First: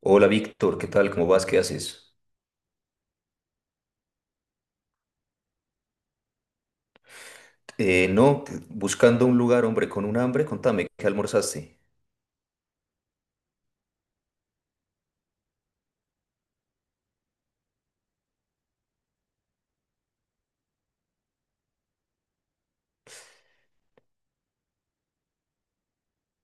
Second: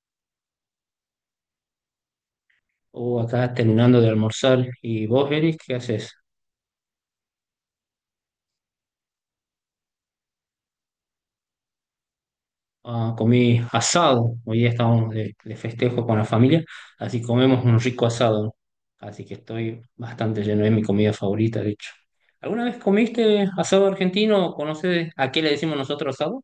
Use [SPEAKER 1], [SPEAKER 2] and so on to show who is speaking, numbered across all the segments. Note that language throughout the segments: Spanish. [SPEAKER 1] Hola Víctor, ¿qué tal? ¿Cómo vas? ¿Qué haces?
[SPEAKER 2] O acá terminando de almorzar. ¿Y vos, Eric, qué haces?
[SPEAKER 1] No, buscando un lugar, hombre, con un hambre, contame, ¿qué almorzaste?
[SPEAKER 2] Ah, comí asado. Hoy día estábamos de festejo con la familia, así comemos un rico asado. Así que estoy bastante lleno, es mi comida favorita, de hecho. ¿Alguna vez comiste asado argentino? ¿Conoces a qué le decimos nosotros asado?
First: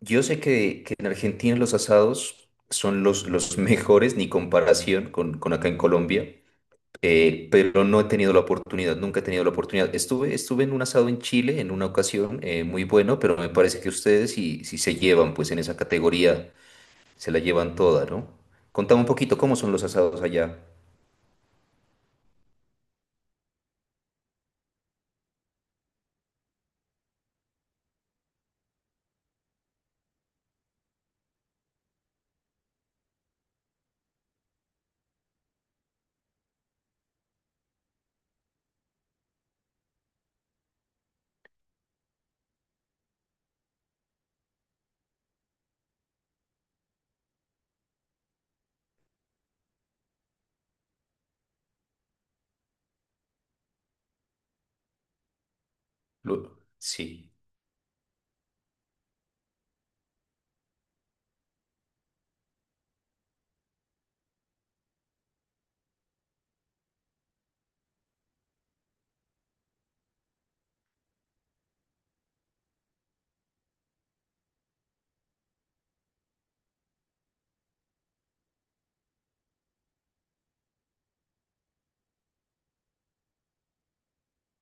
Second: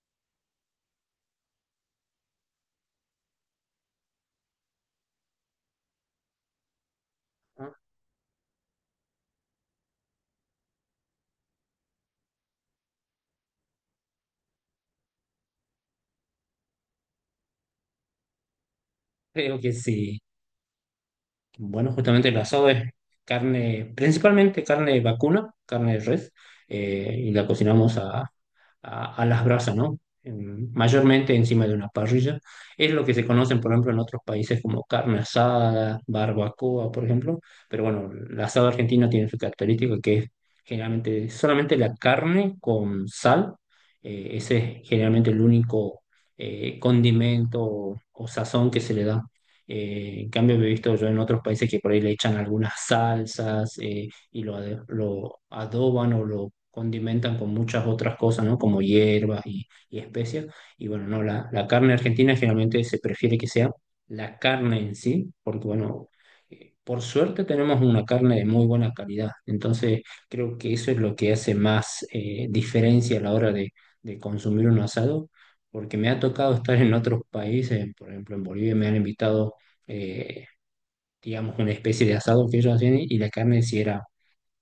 [SPEAKER 1] Yo sé que en Argentina los asados son los mejores, ni comparación con acá en Colombia,
[SPEAKER 2] Ah,
[SPEAKER 1] pero no he tenido la oportunidad, nunca he tenido la oportunidad. Estuve en un asado en Chile en una ocasión, muy bueno, pero me parece que ustedes si, si se llevan, pues en esa categoría se la llevan toda, ¿no? Contame un poquito, ¿cómo
[SPEAKER 2] creo que
[SPEAKER 1] son los
[SPEAKER 2] sí.
[SPEAKER 1] asados allá?
[SPEAKER 2] Bueno, justamente el asado es carne, principalmente carne vacuna, carne de res, y la cocinamos a las brasas, ¿no? Mayormente encima de una parrilla. Es lo que se conocen, por ejemplo, en otros países como carne asada, barbacoa, por ejemplo. Pero bueno, el asado argentino tiene su característica, que es generalmente solamente la carne con sal. Ese es generalmente el único condimento o sazón que se le da. En cambio, he visto yo en otros países que por ahí le echan algunas salsas, y lo adoban o lo
[SPEAKER 1] Sí.
[SPEAKER 2] condimentan con muchas otras cosas, ¿no? Como hierbas y especias. Y bueno, no, la carne argentina generalmente se prefiere que sea la carne en sí, porque bueno, por suerte tenemos una carne de muy buena calidad. Entonces, creo que eso es lo que hace más diferencia a la hora de consumir un asado, porque me ha tocado estar en otros países, por ejemplo, en Bolivia me han invitado, eh, digamos, una especie de asado que ellos hacían, y la carne sí era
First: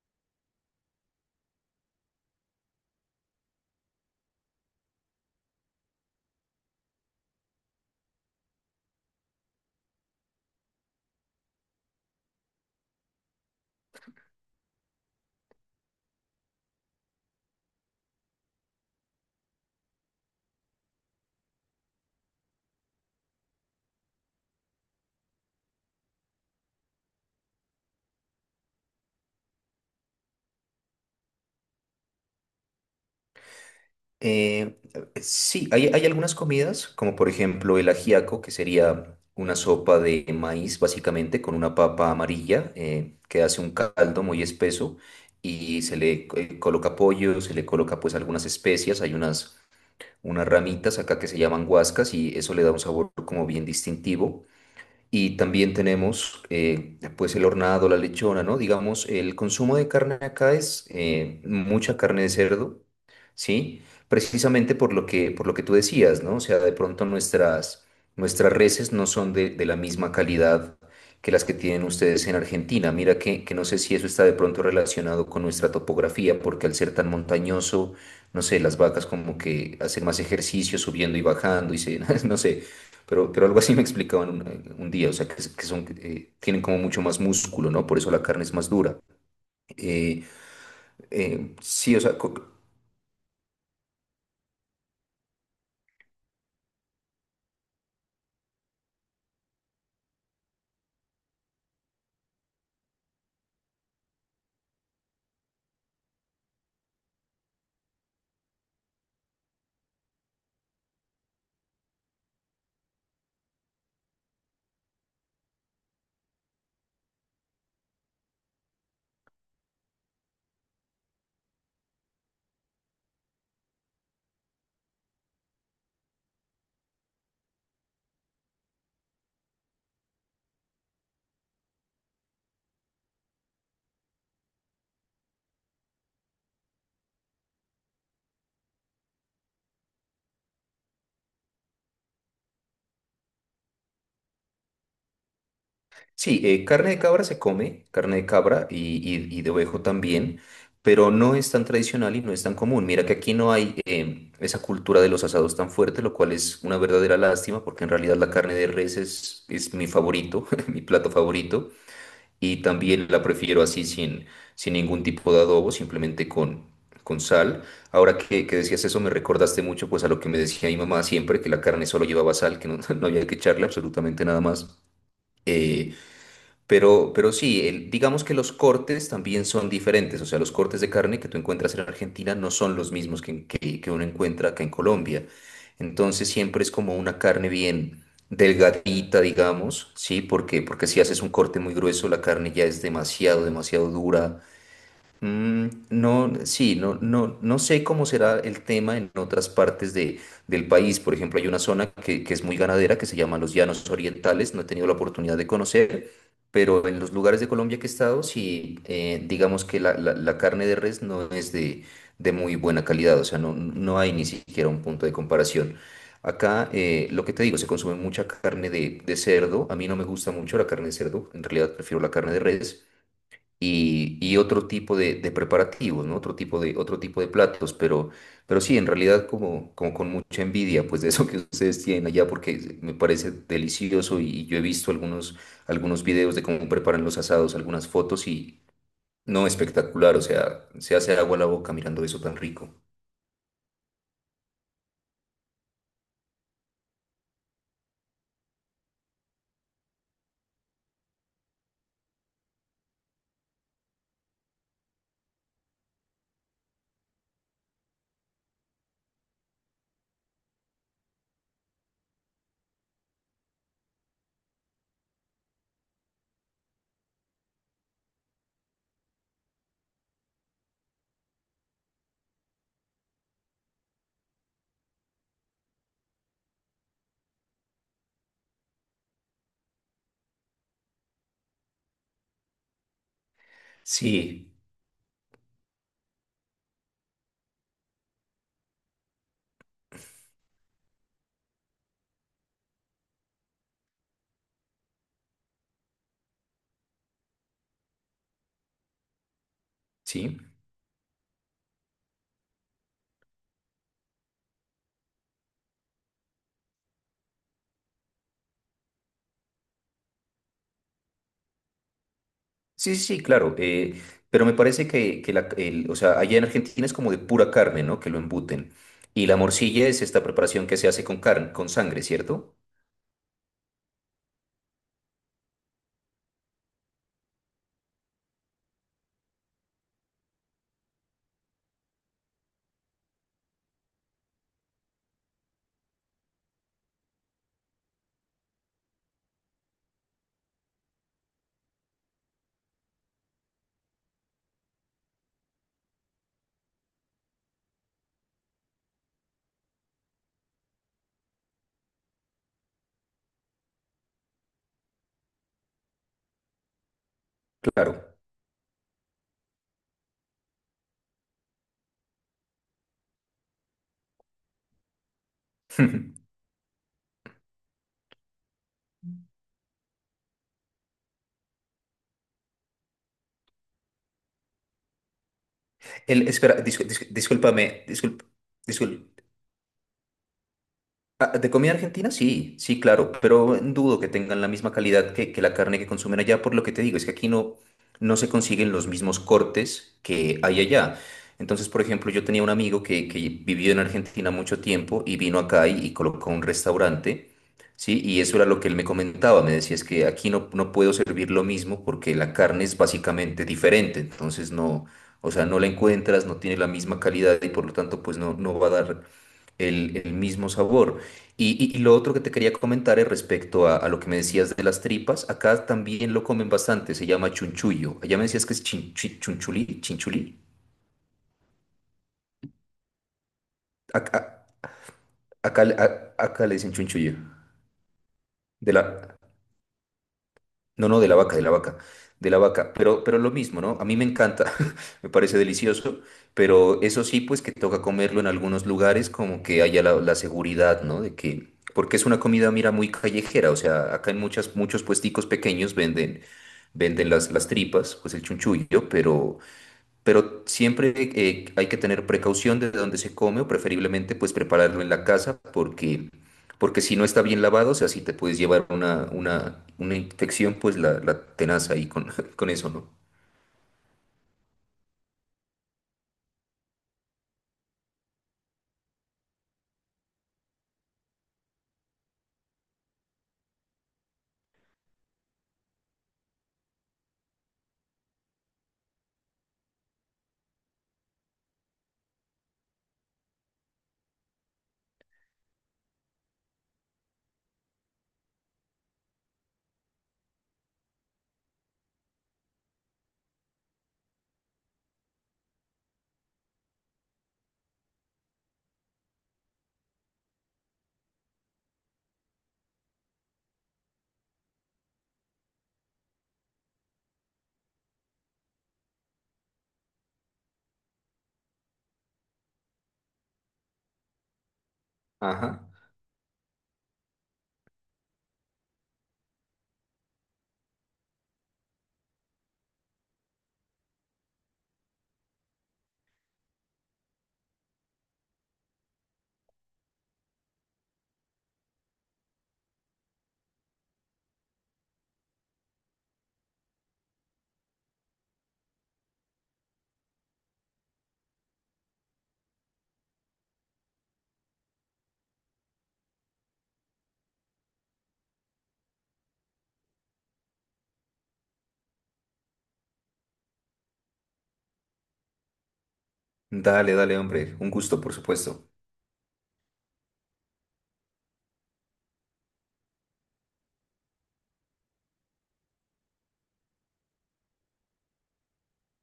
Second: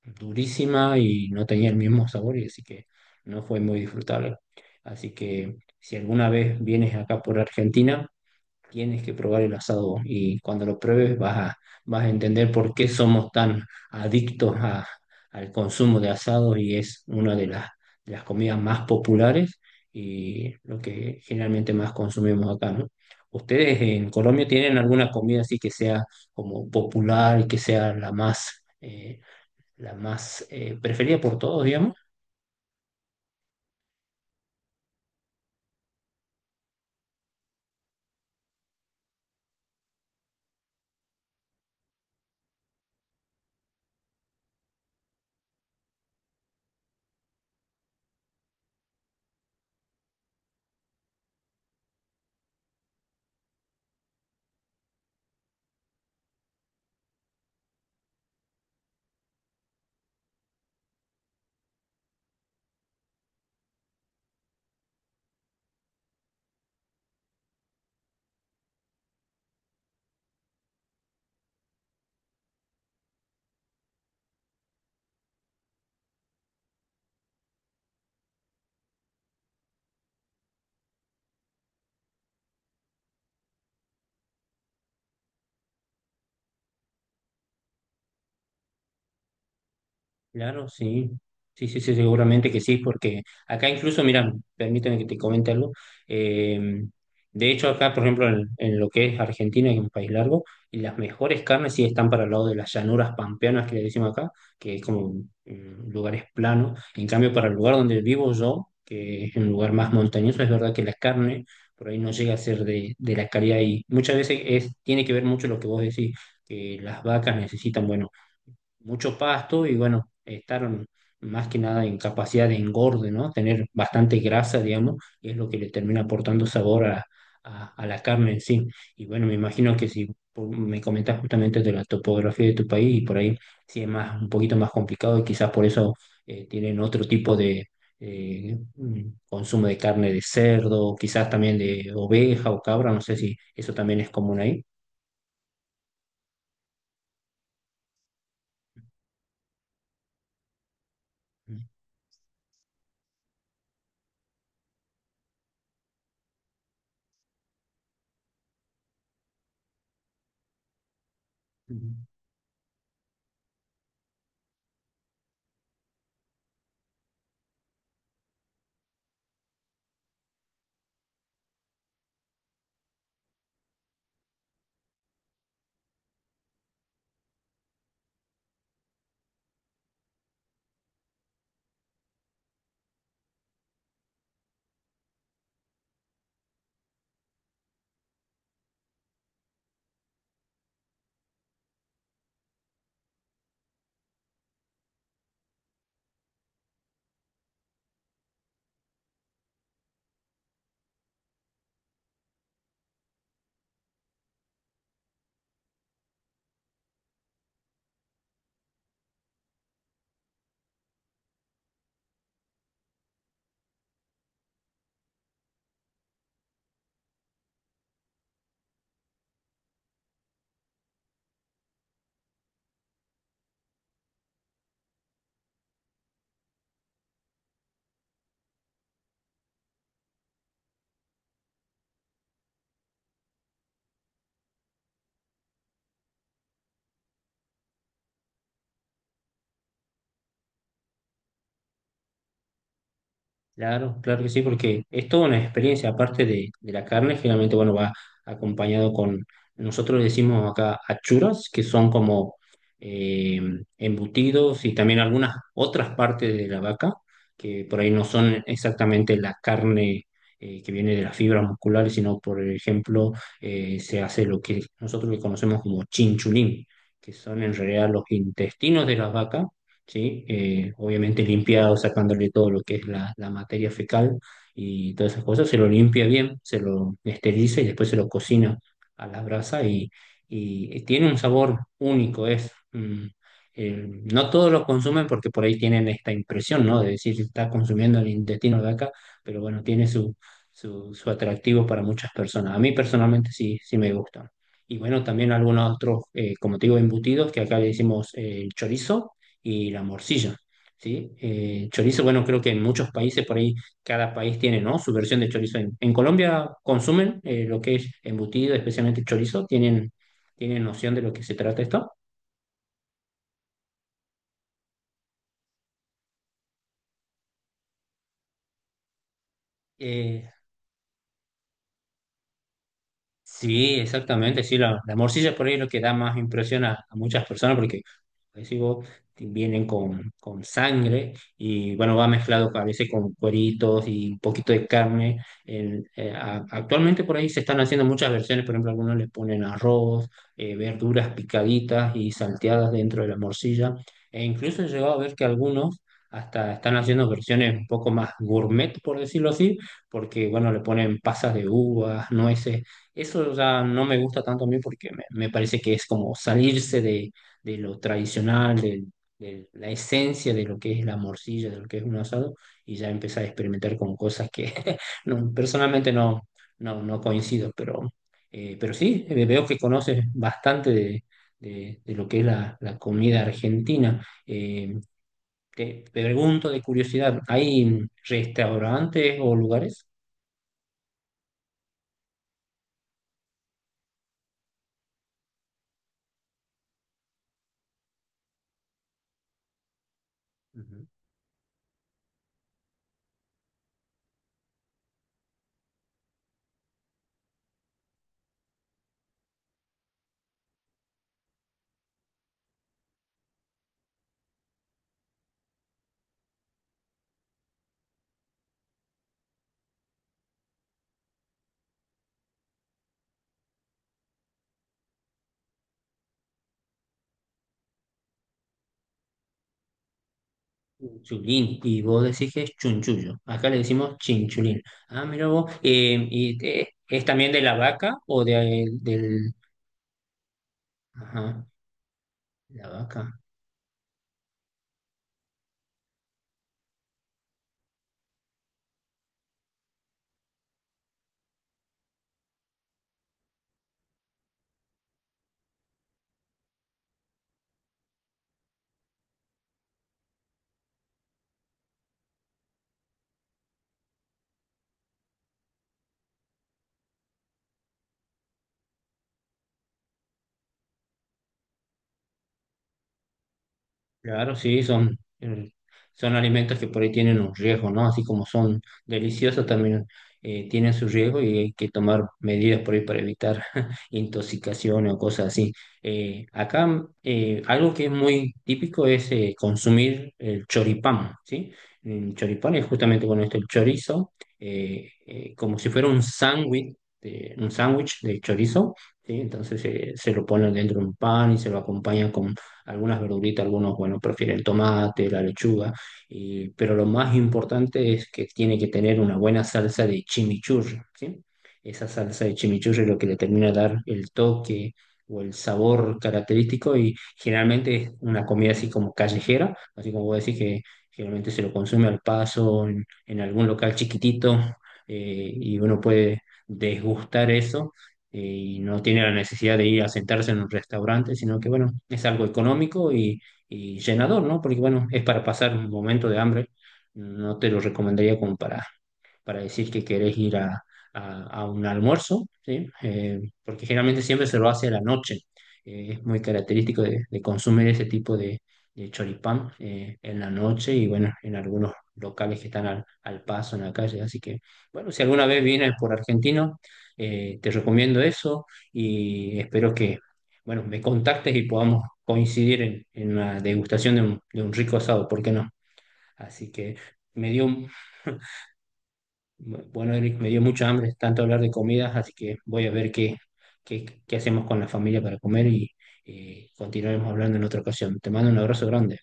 [SPEAKER 2] durísima y no tenía el mismo sabor, y así que no fue muy disfrutable. Así que si alguna vez vienes acá por Argentina, tienes que probar el asado, y cuando lo pruebes vas a entender por qué somos tan adictos a- al consumo de asado, y es una de las comidas más populares, y lo que generalmente más consumimos acá, ¿no? ¿Ustedes en Colombia tienen alguna comida así que sea como popular y que sea la más preferida por todos, digamos?
[SPEAKER 1] Eh, sí, hay algunas comidas, como por ejemplo el ajiaco, que sería una sopa de maíz, básicamente, con una papa amarilla, que hace un caldo muy espeso y se le coloca pollo, se le coloca pues algunas especias, hay unas, unas ramitas acá que se llaman guascas y eso le da un sabor como bien distintivo. Y también tenemos, pues el hornado, la lechona, ¿no? Digamos, el consumo de carne acá es, mucha carne de cerdo, ¿sí? Precisamente por lo que tú decías, ¿no? O sea, de pronto nuestras, nuestras reses no son de la misma calidad que las que tienen ustedes en Argentina. Mira que no sé si eso está de pronto relacionado con nuestra topografía, porque al ser tan montañoso, no sé, las vacas como que hacen más ejercicio subiendo y bajando y se, no sé. Pero algo así me explicaban un día, o sea, que, que son, tienen como mucho más músculo, ¿no? Por eso la carne es más dura. Eh,
[SPEAKER 2] Claro, sí. Sí, sí, sí,
[SPEAKER 1] sí, o sea,
[SPEAKER 2] seguramente que sí, porque acá incluso, mira, permíteme que te comente algo. eh, de hecho, acá, por ejemplo, en lo que es Argentina, que es un país largo, y las mejores carnes sí están para el lado de las llanuras pampeanas, que le decimos acá, que es como lugares planos. En cambio, para el lugar donde vivo yo, que es un lugar más montañoso, es verdad que la carne por ahí no llega a ser de la calidad, y muchas veces es, tiene que ver mucho lo que vos decís, que las vacas necesitan, bueno, mucho pasto y bueno, estar más que nada en capacidad de engorde, ¿no? Tener bastante grasa, digamos, y es lo que le termina aportando sabor a, a la carne en sí. Y bueno, me imagino que si por- me comentas justamente de la topografía de tu país, y por ahí sí es más, un poquito más complicado, y quizás por eso tienen otro tipo de... consumo de carne de cerdo, quizás también de oveja o cabra, no sé si eso también es común ahí.
[SPEAKER 1] sí, carne de cabra se come, carne de cabra y, y de ovejo también, pero no es tan tradicional y no es tan común. Mira que aquí no hay, esa cultura de los asados tan fuerte, lo cual es una verdadera lástima, porque en realidad la carne de res es mi favorito, mi plato favorito. Y también la prefiero así sin, sin ningún tipo de adobo, simplemente con sal. Ahora que decías eso, me recordaste mucho pues a lo que me decía mi mamá siempre, que la carne solo llevaba sal, que no, no había que echarle absolutamente nada más. Eh, pero sí, digamos que los cortes también son diferentes, o sea, los cortes de carne que tú encuentras en Argentina no son los mismos que uno encuentra acá en Colombia. Entonces siempre es como una carne bien delgadita, digamos, ¿sí? Porque, porque si haces un corte muy grueso, la carne ya es demasiado, demasiado dura. Mm, no, sí, no, no, no sé cómo será el tema en otras partes de, del país. Por ejemplo, hay una zona que es muy ganadera que se llama los Llanos Orientales. No he tenido la oportunidad de conocer, pero en los lugares de Colombia que he estado, sí, digamos que la, la carne de res no es de muy buena calidad. O sea, no, no hay ni siquiera un punto de comparación. Acá, lo que te digo, se consume mucha carne de cerdo. A mí no me gusta mucho la carne de cerdo. En realidad prefiero la carne de res y otro tipo de preparativos, ¿no? Otro tipo de platos, pero sí, en realidad como, como con mucha envidia, pues de eso que ustedes tienen allá, porque me parece delicioso y yo he visto algunos, algunos videos de cómo preparan los asados, algunas fotos y no, espectacular, o sea, se hace agua a la boca mirando eso tan rico.
[SPEAKER 2] Claro, claro que sí, porque es toda una experiencia, aparte de la carne, generalmente, bueno, va acompañado con, nosotros le decimos acá achuras, que son como eh, embutidos, y también algunas otras partes de la vaca, que por ahí no son exactamente la carne que viene de las fibras musculares, sino, por ejemplo, se hace lo que nosotros le conocemos como chinchulín, que son en realidad los intestinos de las vacas, ¿sí? Obviamente limpiado, sacándole todo lo que es la materia fecal y todas esas cosas, se lo limpia bien, se lo esteriliza y después se lo cocina a la brasa, y tiene un sabor único, es... eh, no todos
[SPEAKER 1] Sí,
[SPEAKER 2] lo consumen porque por ahí tienen esta impresión, ¿no? De decir, está consumiendo el intestino de vaca, pero bueno, tiene su atractivo para muchas personas. A mí personalmente sí, sí me gustan. Y bueno, también algunos otros, como te digo, embutidos, que acá le decimos chorizo, y la morcilla,
[SPEAKER 1] sí.
[SPEAKER 2] ¿sí? Chorizo, bueno, creo que en muchos países por ahí, cada país tiene, ¿no? Su versión de chorizo. En Colombia consumen lo que es embutido, especialmente chorizo, tienen noción de lo que se trata esto.
[SPEAKER 1] Sí, sí, sí, claro. Pero me parece que la, o sea, allá en Argentina es como de pura carne, ¿no? Que lo embuten. Y la morcilla es esta
[SPEAKER 2] Eh,
[SPEAKER 1] preparación que se hace con carne, con sangre, ¿cierto?
[SPEAKER 2] Sí, exactamente, sí, la morcilla por ahí es lo que da más impresión a muchas personas porque, como decís vos, vienen con sangre, y bueno, va mezclado a veces con cueritos y un poquito de carne. Actualmente por ahí se están haciendo muchas versiones, por ejemplo, algunos le ponen arroz, verduras picaditas y salteadas dentro de la morcilla, e incluso he llegado a ver que algunos hasta están haciendo versiones un poco más gourmet, por decirlo así, porque bueno, le ponen pasas de uvas, nueces. Eso ya no me gusta tanto a mí, porque me parece que es como salirse de lo
[SPEAKER 1] Claro.
[SPEAKER 2] tradicional, de la esencia de lo que es la morcilla, de lo que es un asado, y ya empezar a experimentar con cosas que no, personalmente no, no, no coincido, pero sí, veo que conoces bastante de, de lo que es la comida argentina. Te
[SPEAKER 1] El,
[SPEAKER 2] pregunto
[SPEAKER 1] espera,
[SPEAKER 2] de curiosidad, ¿hay
[SPEAKER 1] discúlpame, discúlpame,
[SPEAKER 2] restaurantes
[SPEAKER 1] discúlp-
[SPEAKER 2] o lugares?
[SPEAKER 1] Ah, ¿de comida argentina? Sí, sí, claro, pero dudo que tengan la misma calidad que la carne que consumen allá, por lo que te digo, es que aquí no, no se consiguen los mismos cortes que hay
[SPEAKER 2] Ujú.
[SPEAKER 1] allá. Entonces, por ejemplo, yo tenía un amigo que vivió en Argentina mucho tiempo y vino acá y colocó un restaurante, ¿sí? Y eso era lo que él me comentaba, me decía, es que aquí no, no puedo servir lo mismo porque la carne es básicamente diferente, entonces no, o sea, no la encuentras, no tiene la misma calidad y por lo tanto, pues no, no va a dar el mismo sabor. Y, y lo otro que te quería comentar es respecto a lo que me decías de las tripas, acá también lo comen bastante, se llama chunchullo. Allá me decías que es chunchulí, chinchulí.
[SPEAKER 2] Chulín, y vos decís que es chunchullo. Acá le decimos
[SPEAKER 1] Acá,
[SPEAKER 2] chinchulín. Ah, mira vos.
[SPEAKER 1] acá,
[SPEAKER 2] Y,
[SPEAKER 1] acá le dicen
[SPEAKER 2] ¿es
[SPEAKER 1] chunchullo.
[SPEAKER 2] también de la vaca o de,
[SPEAKER 1] De la,
[SPEAKER 2] del...
[SPEAKER 1] no, no, de la vaca, de
[SPEAKER 2] Ajá,
[SPEAKER 1] la vaca, de la
[SPEAKER 2] la
[SPEAKER 1] vaca,
[SPEAKER 2] vaca.
[SPEAKER 1] pero lo mismo, ¿no? A mí me encanta, me parece delicioso, pero eso sí, pues que toca comerlo en algunos lugares como que haya la, la seguridad, ¿no? De que, porque es una comida, mira, muy callejera, o sea, acá en muchas, muchos puesticos pequeños venden, venden las tripas, pues el chunchullo, pero siempre, hay que tener precaución de dónde se come o preferiblemente pues prepararlo en la casa porque, porque si no está bien lavado, o sea, si te puedes llevar una infección, pues la tenaz ahí con, con eso, ¿no?
[SPEAKER 2] Claro, sí, son, son alimentos que por ahí tienen un riesgo, ¿no? Así como son deliciosos, también tienen su riesgo, y hay que tomar medidas por ahí para evitar intoxicaciones o cosas así. Acá algo que es muy típico es consumir el choripán, ¿sí? El choripán es justamente con esto, el chorizo, como si fuera un sándwich, un sándwich de chorizo, ¿sí? Entonces se lo ponen dentro de un pan, y se lo acompaña con algunas verduritas, algunos, bueno, prefieren el tomate, la lechuga, pero lo más importante es que tiene que tener una buena salsa de chimichurri, ¿sí? Esa salsa de chimichurri es lo que le termina de dar el toque o el sabor característico, y generalmente es una comida así como callejera, así como vos decís, que generalmente se lo consume al paso en algún local chiquitito, y
[SPEAKER 1] Ajá.
[SPEAKER 2] uno puede desgustar eso, y no tiene la necesidad de ir a sentarse en un restaurante, sino que, bueno, es algo económico y llenador, ¿no? Porque, bueno, es para pasar un momento de hambre. No te lo recomendaría como para decir que querés ir a, a un almuerzo, ¿sí? Porque generalmente siempre se lo hace a la noche. Es muy característico de consumir ese tipo de choripán en la noche, y bueno, en algunos locales que están al, al paso en la calle. Así que, bueno, si alguna vez vienes por Argentino, te recomiendo eso, y espero que, bueno, me contactes y podamos coincidir en una degustación de un rico asado, ¿por qué no? Así que
[SPEAKER 1] Dale, dale,
[SPEAKER 2] me dio
[SPEAKER 1] hombre. Un gusto, por supuesto.
[SPEAKER 2] bueno, Eric, me dio mucha hambre tanto hablar de comidas, así que voy a ver qué, qué, qué hacemos con la familia para comer, y continuaremos hablando en otra ocasión. Te mando un abrazo grande.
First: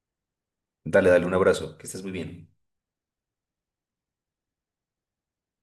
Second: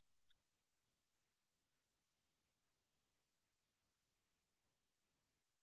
[SPEAKER 1] Dale, dale, un abrazo. Que estés muy bien.